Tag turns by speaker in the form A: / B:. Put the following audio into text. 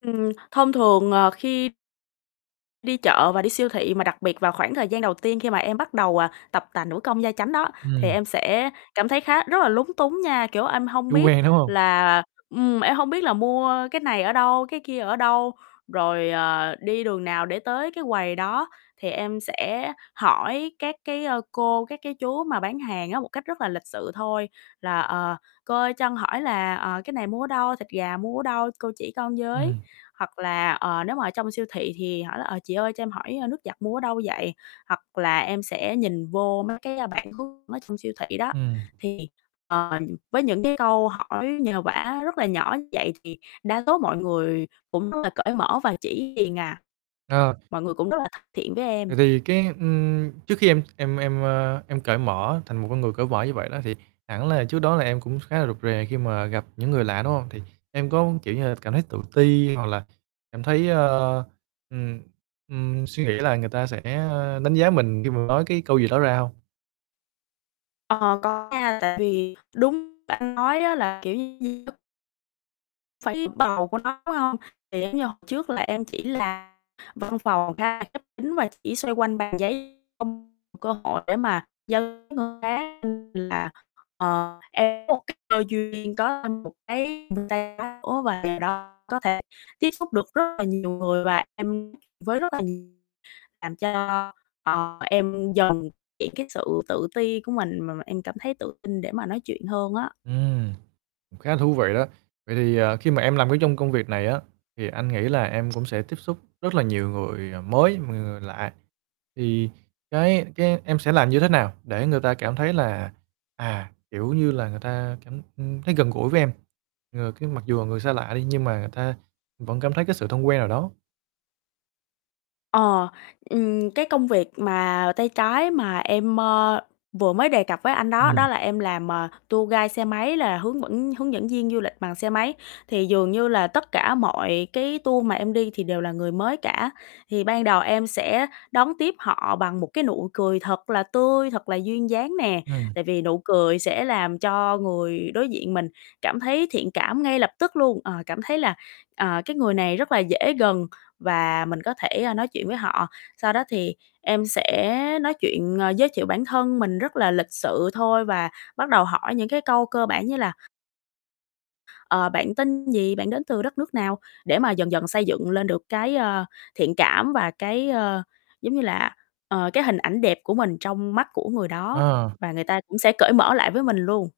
A: Ừm, thông thường, ờ, khi đi chợ và đi siêu thị mà đặc biệt vào khoảng thời gian đầu tiên khi mà em bắt đầu, à, tập tành nữ công gia chánh đó, thì
B: Ừm.
A: em sẽ cảm thấy khá rất là lúng túng nha. Kiểu, em hông
B: Chưa
A: biết
B: quen, đúng hông?
A: là ừm, em hông biết là mua cái này ở đâu, cái kia ở đâu, rồi, ờ, đi đường nào để tới cái quầy đó, thì em sẽ hỏi các cái, ơ, cô, các cái chú mà bán hàng á, một cách rất là lịch sự thôi là "Ờ, cô ơi cho con hỏi là, ờ, cái này mua ở đâu, thịt gà mua ở đâu, cô chỉ con với."
B: Ừm.
A: Hoặc là, ờ, nếu mà ở trong siêu thị thì hỏi là: "Ờ, chị ơi cho em hỏi, ờ, nước giặt mua ở đâu vậy?" Hoặc là em sẽ nhìn vô mấy cái bản hướng ở trong siêu thị đó.
B: Ừm.
A: Thì, ờ, với những cái câu hỏi nhờ vả rất là nhỏ vậy thì đa số mọi người cũng rất là cởi mở và chỉ liền à,
B: Ờ.
A: mọi người cũng rất là thân thiện với em.
B: Vậy thì cái, ưm, trước khi em em em, ơ, em cởi mở thành một con người cởi vở như vậy đó thì hẳn là trước đó là em cũng khá là rụt rè khi mà gặp những người lạ, đúng hông? Thì em có, kiểu như là, cảm thấy tự ti hoặc là cảm thấy, a, ừm, ừm, suy nghĩ là người ta sẽ đánh giá mình khi mà nói cái câu gì đó ra hông?
A: Ờ, có nha. Tại vì đúng anh nói á là, kiểu như Phải bầu của nó, đúng hông? Thì giống như hồi trước là em chỉ làm văn phòng, khá khép kín và chỉ xoay quanh bàn giấy, không cơ hội để mà giao [unintelligible] là, ờ, em có một cái cơ duyên có thêm một cái [unintelligible] nữa và đó có thể tiếp xúc được rất là nhiều người. Và em với rất là làm cho, ờ, em dần [unintelligible] cái sự tự ti của mình, mà mà em cảm thấy tự tin để mà nói chuyện hơn á.
B: Ưm, cũng khá là thú vị đó. Vậy thì, à, khi mà em làm cái trong công việc này á thì anh nghĩ là em cũng sẽ tiếp xúc rất là nhiều người mới, mà người lạ, thì cái cái em sẽ làm như thế nào để người ta cảm thấy là, à, kiểu như là, người ta cảm, ưm, thấy gần gũi với em, ơ, cái mặc dù người xa lạ đi nhưng mà người ta vẫn cảm thấy cái sự thân quen nào đó?
A: Ờ, ừm, cái công việc mà tay trái mà em, ơ, vừa mới đề cập với anh đó, đó
B: Ừm.
A: là em làm, à, tour guide xe máy là hướng vẫn hướng dẫn viên du lịch bằng xe máy. Thì dường như là tất cả mọi cái tour mà em đi thì đều là người mới cả. Thì ban đầu em sẽ đón tiếp họ bằng một cái nụ cười thật là tươi, thật là duyên dáng nè,
B: Ừm.
A: tại vì nụ cười sẽ làm cho người đối diện mình cảm thấy thiện cảm ngay lập tức luôn, ờ, cảm thấy là, ờ, cái người này rất là dễ gần và mình có thể, a, nói chuyện với họ. Sau đó thì em sẽ nói chuyện, ờ, giới thiệu bản thân mình rất là lịch sự thôi và bắt đầu hỏi những cái câu cơ bản như là ờ, bạn tên gì, bạn đến từ đất nước nào để mà dần dần xây dựng lên được cái, ơ, thiện cảm và cái, ơ, giống như là, ờ, cái hình ảnh đẹp của mình trong mắt của người đó
B: À.
A: và người ta cũng sẽ cởi mở lại với mình luôn.